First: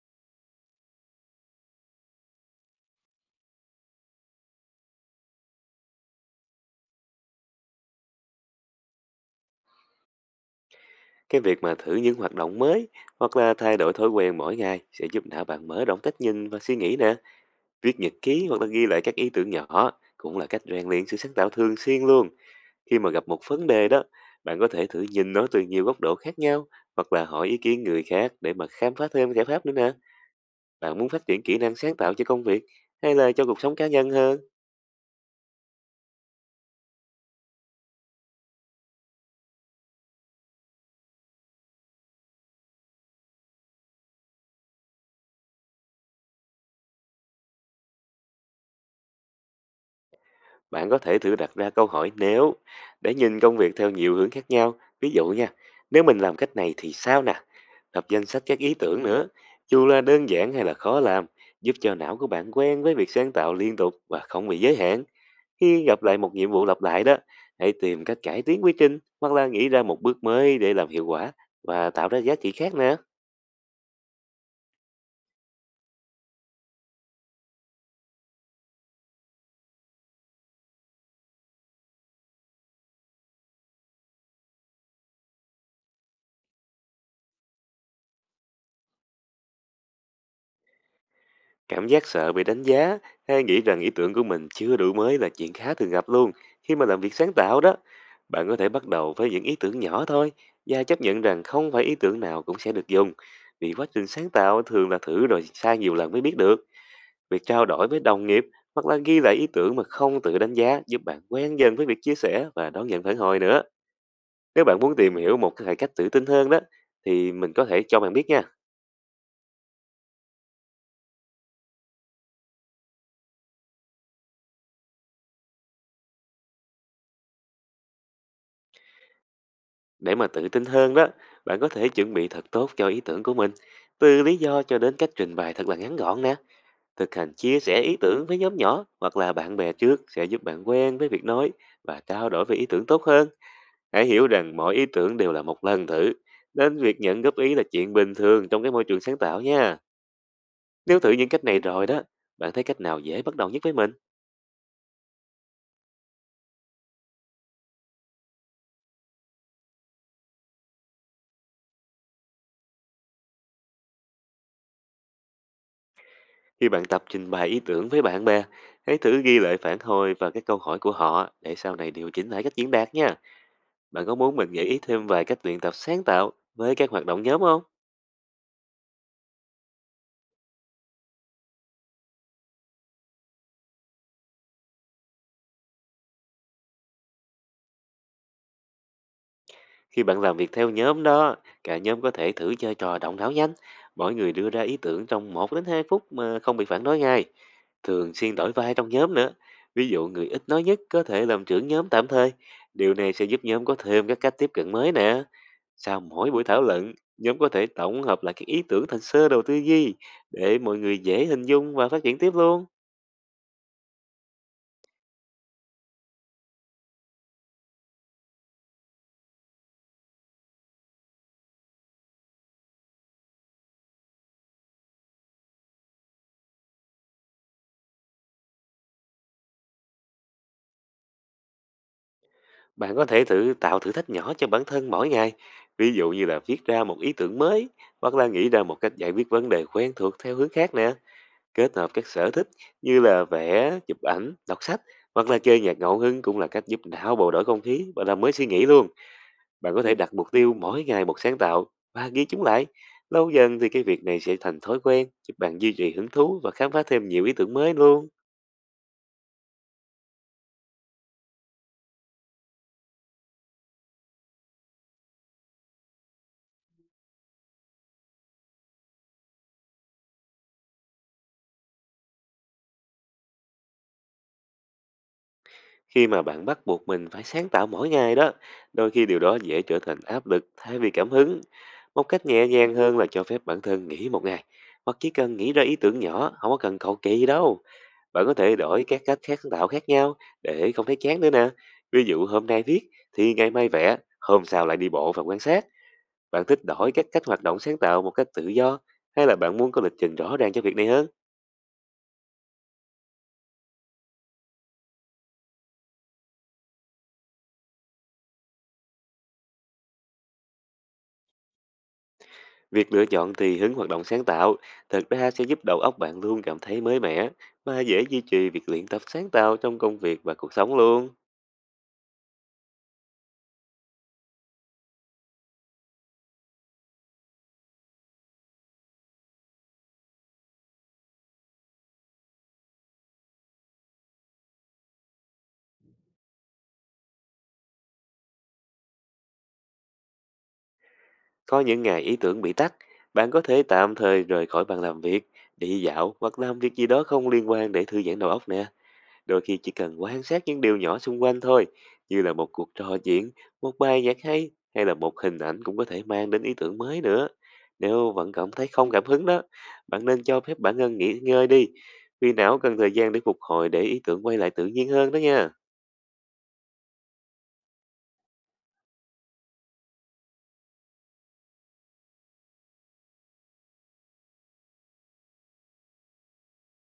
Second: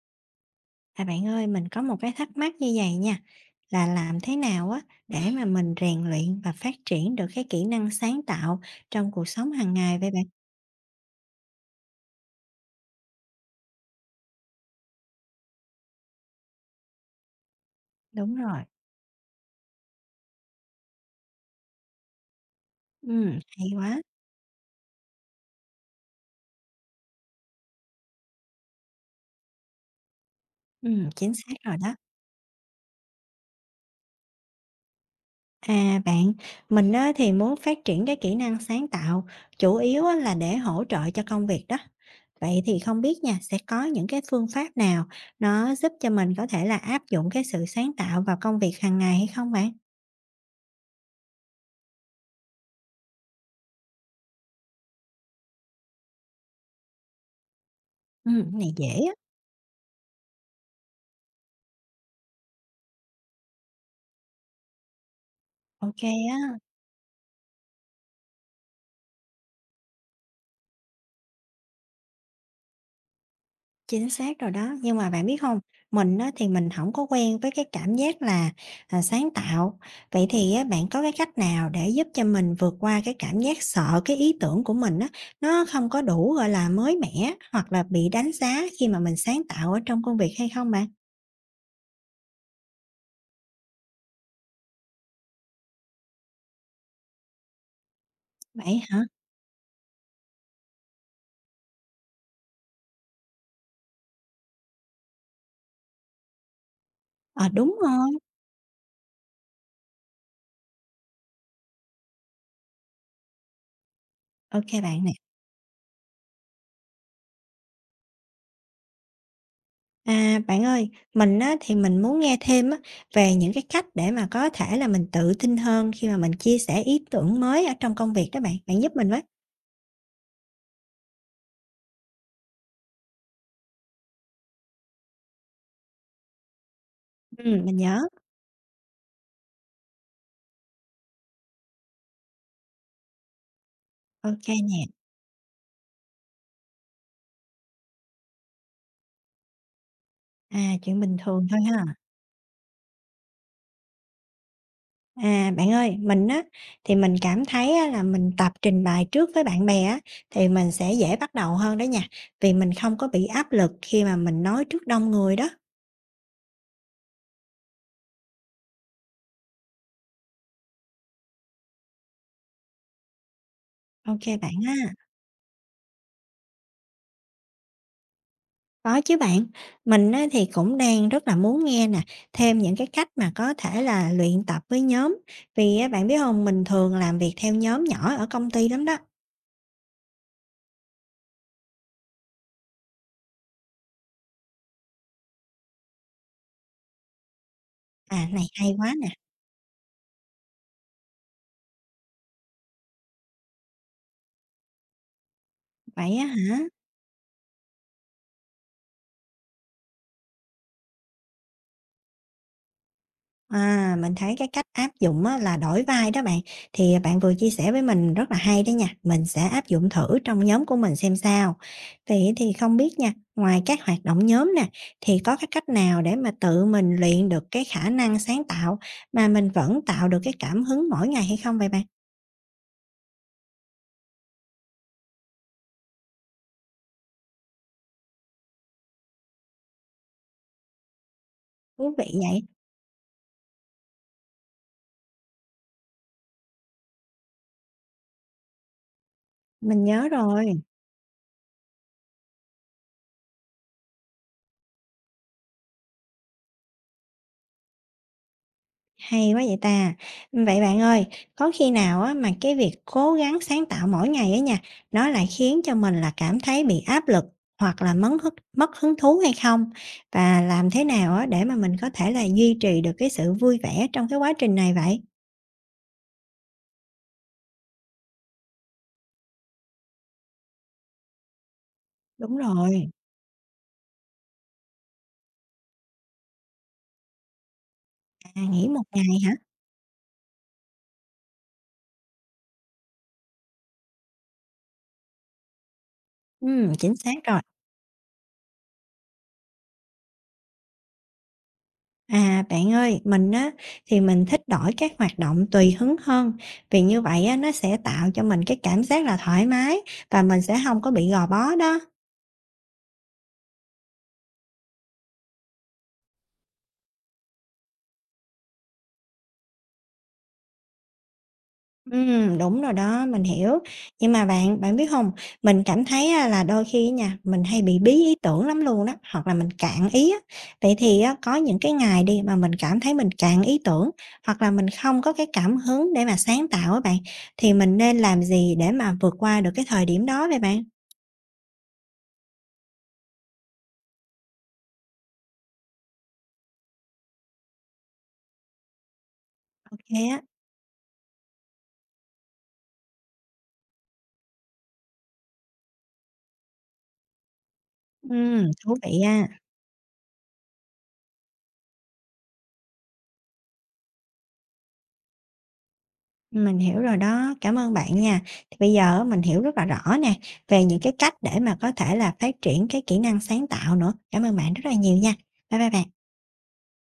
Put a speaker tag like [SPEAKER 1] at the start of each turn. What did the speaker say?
[SPEAKER 1] À bạn ơi, mình có một cái thắc mắc như vậy nha, là làm thế nào á để mà mình rèn luyện và phát triển được cái kỹ năng sáng tạo trong cuộc sống hàng ngày vậy bạn?
[SPEAKER 2] Cái việc mà thử những hoạt động mới hoặc là thay đổi thói quen mỗi ngày sẽ giúp não bạn mở rộng cách nhìn và suy nghĩ nè. Viết nhật
[SPEAKER 1] Đúng
[SPEAKER 2] ký hoặc
[SPEAKER 1] rồi.
[SPEAKER 2] là ghi lại các ý tưởng nhỏ cũng là cách rèn luyện sự sáng tạo thường xuyên luôn. Khi mà gặp một
[SPEAKER 1] Hay
[SPEAKER 2] vấn đề
[SPEAKER 1] quá.
[SPEAKER 2] đó, bạn có thể thử nhìn nó từ nhiều góc độ khác nhau hoặc là hỏi ý kiến người khác để mà khám phá thêm giải pháp nữa nè. Bạn muốn phát
[SPEAKER 1] Chính
[SPEAKER 2] triển
[SPEAKER 1] xác
[SPEAKER 2] kỹ năng
[SPEAKER 1] rồi đó.
[SPEAKER 2] sáng tạo cho công việc hay là cho cuộc sống cá nhân hơn?
[SPEAKER 1] À bạn, mình á thì muốn phát triển cái kỹ năng sáng tạo, chủ yếu á là để hỗ trợ cho công việc đó. Vậy thì không biết nha, sẽ có những cái phương pháp nào nó giúp cho mình có thể là áp dụng cái sự sáng tạo vào công việc hàng ngày hay không bạn?
[SPEAKER 2] Bạn có thể thử đặt ra câu hỏi nếu để nhìn công việc theo nhiều hướng khác nhau. Ví dụ nha, nếu mình làm cách này thì sao nè? Lập danh sách các
[SPEAKER 1] Cái này
[SPEAKER 2] ý
[SPEAKER 1] dễ
[SPEAKER 2] tưởng
[SPEAKER 1] á.
[SPEAKER 2] nữa, dù là đơn giản hay là khó làm, giúp cho não của bạn quen với việc sáng tạo liên tục và không bị giới hạn. Khi
[SPEAKER 1] Ô
[SPEAKER 2] gặp lại một nhiệm
[SPEAKER 1] á.
[SPEAKER 2] vụ lặp lại đó, hãy tìm cách cải tiến quy trình hoặc là nghĩ ra một bước mới để làm hiệu quả và tạo ra giá trị khác nè.
[SPEAKER 1] Chính xác rồi đó, nhưng mà bạn biết không, mình á thì mình không có quen với cái cảm giác là, à, sáng tạo. Vậy thì á, bạn có cái cách nào để giúp cho mình vượt qua cái cảm giác sợ cái ý tưởng của mình á, nó không có đủ, gọi là, mới mẻ hoặc là bị đánh giá khi mà mình sáng tạo ở trong công việc hay không bạn?
[SPEAKER 2] Cảm giác sợ bị đánh giá hay nghĩ rằng ý tưởng của mình chưa đủ mới là chuyện khá thường gặp luôn khi mà làm việc sáng tạo đó. Bạn có thể
[SPEAKER 1] Vậy
[SPEAKER 2] bắt
[SPEAKER 1] hả?
[SPEAKER 2] đầu với những ý tưởng nhỏ thôi và chấp nhận rằng không phải ý tưởng nào cũng sẽ được dùng. Vì quá trình sáng tạo thường là thử rồi sai nhiều lần mới biết được. Việc
[SPEAKER 1] Ờ,
[SPEAKER 2] trao
[SPEAKER 1] đúng
[SPEAKER 2] đổi với
[SPEAKER 1] rồi,
[SPEAKER 2] đồng nghiệp hoặc là ghi lại ý tưởng mà không tự đánh giá giúp bạn quen dần với việc chia sẻ và đón nhận phản hồi nữa. Nếu bạn
[SPEAKER 1] ok
[SPEAKER 2] muốn
[SPEAKER 1] bạn nè.
[SPEAKER 2] tìm hiểu một cái cách tự tin hơn đó thì mình có thể cho bạn biết nha.
[SPEAKER 1] À, bạn ơi, mình á thì mình muốn nghe thêm á về những cái cách để mà có thể là mình tự tin hơn khi mà mình chia sẻ ý tưởng mới ở trong công việc đó bạn, bạn giúp mình với.
[SPEAKER 2] Để mà tự tin hơn đó, bạn có thể chuẩn bị thật tốt cho ý tưởng của mình, từ lý do cho đến cách trình bày thật là ngắn gọn nè. Thực hành chia
[SPEAKER 1] Mình
[SPEAKER 2] sẻ ý
[SPEAKER 1] nhớ.
[SPEAKER 2] tưởng với nhóm nhỏ hoặc là bạn bè trước sẽ giúp bạn quen với việc nói và trao đổi về ý tưởng tốt hơn. Hãy hiểu
[SPEAKER 1] Ô kê
[SPEAKER 2] rằng mỗi
[SPEAKER 1] nè.
[SPEAKER 2] ý tưởng đều là một lần thử, nên việc nhận góp ý là chuyện bình thường trong cái môi trường sáng tạo nha.
[SPEAKER 1] À, chuyện
[SPEAKER 2] Nếu thử
[SPEAKER 1] bình
[SPEAKER 2] những cách
[SPEAKER 1] thường thôi
[SPEAKER 2] này rồi
[SPEAKER 1] ha.
[SPEAKER 2] đó, bạn thấy cách nào dễ bắt đầu nhất với mình?
[SPEAKER 1] À, bạn ơi, mình á, thì mình cảm thấy á là mình tập trình bày trước với bạn bè á, thì mình sẽ dễ bắt đầu hơn đó nha, vì mình không có bị áp lực khi mà mình nói trước đông người đó.
[SPEAKER 2] Khi bạn tập trình bày ý tưởng với bạn bè, hãy thử ghi lại phản hồi và các câu hỏi của họ để sau này điều chỉnh lại cách diễn đạt nha. Bạn có
[SPEAKER 1] Ô
[SPEAKER 2] muốn
[SPEAKER 1] kê
[SPEAKER 2] mình
[SPEAKER 1] bạn
[SPEAKER 2] gợi
[SPEAKER 1] ha.
[SPEAKER 2] ý thêm vài cách luyện tập sáng tạo với các hoạt động nhóm không?
[SPEAKER 1] Có chứ bạn, mình á thì cũng đang rất là muốn nghe nè, thêm những cái cách mà có thể là luyện tập với nhóm, vì á bạn biết hông, mình thường làm việc theo nhóm nhỏ ở công ty lắm đó.
[SPEAKER 2] Khi bạn làm việc theo nhóm đó, cả nhóm có thể thử chơi trò động não nhanh. Mỗi người đưa ra ý tưởng trong một đến 2 phút mà không bị phản đối ngay. Thường
[SPEAKER 1] À,
[SPEAKER 2] xuyên
[SPEAKER 1] này
[SPEAKER 2] đổi
[SPEAKER 1] hay
[SPEAKER 2] vai trong
[SPEAKER 1] quá nè.
[SPEAKER 2] nhóm nữa. Ví dụ người ít nói nhất có thể làm trưởng nhóm tạm thời. Điều này sẽ giúp nhóm có thêm các cách tiếp cận mới nè. Sau
[SPEAKER 1] Vậy á
[SPEAKER 2] mỗi buổi
[SPEAKER 1] hả?
[SPEAKER 2] thảo luận, nhóm có thể tổng hợp lại các ý tưởng thành sơ đồ tư duy để mọi người dễ hình dung và phát triển tiếp luôn.
[SPEAKER 1] À, mình thấy cái cách áp dụng á, là đổi vai đó bạn, thì à, bạn vừa chia sẻ với mình rất là hay đó nha, mình sẽ áp dụng thử trong nhóm của mình xem sao. Vậy thì không biết nha, ngoài các hoạt động nhóm nè, thì có cái cách nào để mà tự mình luyện được cái khả năng sáng tạo mà mình vẫn tạo được cái cảm hứng mỗi ngày hay không vậy bạn?
[SPEAKER 2] Bạn có thể thử tạo thử thách nhỏ cho bản thân mỗi ngày, ví dụ như là viết ra một ý tưởng mới hoặc là nghĩ ra một cách giải quyết vấn đề quen thuộc theo hướng khác nè, kết hợp
[SPEAKER 1] Thú
[SPEAKER 2] các
[SPEAKER 1] vị
[SPEAKER 2] sở
[SPEAKER 1] vậy.
[SPEAKER 2] thích như là vẽ, chụp ảnh, đọc sách hoặc là chơi nhạc ngẫu hứng cũng là cách giúp não bộ đổi không khí và làm mới suy nghĩ luôn. Bạn có
[SPEAKER 1] Mình
[SPEAKER 2] Thể
[SPEAKER 1] nhớ
[SPEAKER 2] đặt mục tiêu
[SPEAKER 1] rồi.
[SPEAKER 2] mỗi ngày một sáng tạo và ghi chúng lại. Lâu dần thì cái việc này sẽ thành thói quen, giúp bạn duy trì hứng thú và khám phá thêm nhiều ý tưởng mới luôn.
[SPEAKER 1] Hay quá vậy ta! Vậy bạn ơi, có khi nào á mà cái việc cố gắng sáng tạo mỗi ngày á nha, nó lại khiến cho mình là cảm thấy bị áp lực hoặc là mất hứng thú hay không? Và làm thế nào á để mà mình có thể là duy trì được cái sự vui vẻ trong cái quá trình này vậy?
[SPEAKER 2] Khi mà bạn bắt buộc mình phải sáng tạo mỗi ngày đó, đôi khi điều đó dễ trở thành áp lực thay vì cảm hứng. Một cách
[SPEAKER 1] Đúng
[SPEAKER 2] nhẹ nhàng
[SPEAKER 1] rồi.
[SPEAKER 2] hơn là cho phép bản thân nghỉ một ngày, hoặc chỉ cần nghĩ ra ý tưởng nhỏ không có cần cầu kỳ gì đâu. Bạn có
[SPEAKER 1] À,
[SPEAKER 2] thể
[SPEAKER 1] nghỉ một
[SPEAKER 2] đổi các
[SPEAKER 1] ngày
[SPEAKER 2] cách
[SPEAKER 1] hả?
[SPEAKER 2] sáng tạo khác nhau để không thấy chán nữa nè, ví dụ hôm nay viết thì ngày mai vẽ, hôm sau lại đi bộ và quan sát. Bạn thích đổi
[SPEAKER 1] Chính
[SPEAKER 2] các
[SPEAKER 1] xác
[SPEAKER 2] cách
[SPEAKER 1] rồi.
[SPEAKER 2] hoạt động sáng tạo một cách tự do, hay là bạn muốn có lịch trình rõ ràng cho việc này hơn?
[SPEAKER 1] À, bạn ơi, mình á thì mình thích đổi các hoạt động tùy hứng hơn, vì như vậy á nó sẽ tạo cho mình cái cảm giác là thoải mái và mình sẽ không có bị gò bó đó.
[SPEAKER 2] Việc lựa chọn tùy hứng hoạt động sáng tạo thực ra sẽ giúp đầu óc bạn luôn cảm thấy mới mẻ và dễ duy trì việc luyện tập sáng tạo trong công việc và cuộc sống luôn.
[SPEAKER 1] Đúng rồi đó, mình hiểu. Nhưng mà bạn, bạn biết hông, mình cảm thấy á là đôi khi á nha, mình hay bị bí ý tưởng lắm luôn đó, hoặc là mình cạn ý á. Vậy thì á, có những cái ngày đi mà mình cảm thấy mình cạn ý tưởng, hoặc là mình không có cái cảm hứng để mà sáng tạo á bạn, thì mình nên làm gì để mà vượt qua được cái thời điểm đó vậy bạn?
[SPEAKER 2] Có những ngày ý tưởng bị tắc, bạn có thể tạm thời rời khỏi bàn làm việc, đi dạo hoặc làm việc gì đó không liên quan để thư giãn đầu óc nè. Đôi khi chỉ
[SPEAKER 1] Ô kê
[SPEAKER 2] cần
[SPEAKER 1] á.
[SPEAKER 2] quan sát những điều nhỏ xung quanh thôi, như là một cuộc trò chuyện, một bài nhạc hay hay là một hình ảnh cũng có thể mang đến ý tưởng mới nữa. Nếu vẫn cảm thấy
[SPEAKER 1] Thú
[SPEAKER 2] không
[SPEAKER 1] vị
[SPEAKER 2] cảm hứng
[SPEAKER 1] á.
[SPEAKER 2] đó, bạn nên cho phép bản thân nghỉ ngơi đi, vì não cần thời gian để phục hồi để ý tưởng quay lại tự nhiên hơn đó nha.
[SPEAKER 1] Mình hiểu rồi đó, cảm ơn bạn nha. Thì bây giờ á, mình hiểu rất là rõ nè, về những cái cách để mà có thể là phát triển cái kỹ năng sáng tạo nữa. Cảm ơn bạn rất là nhiều nha. Bye bye bạn.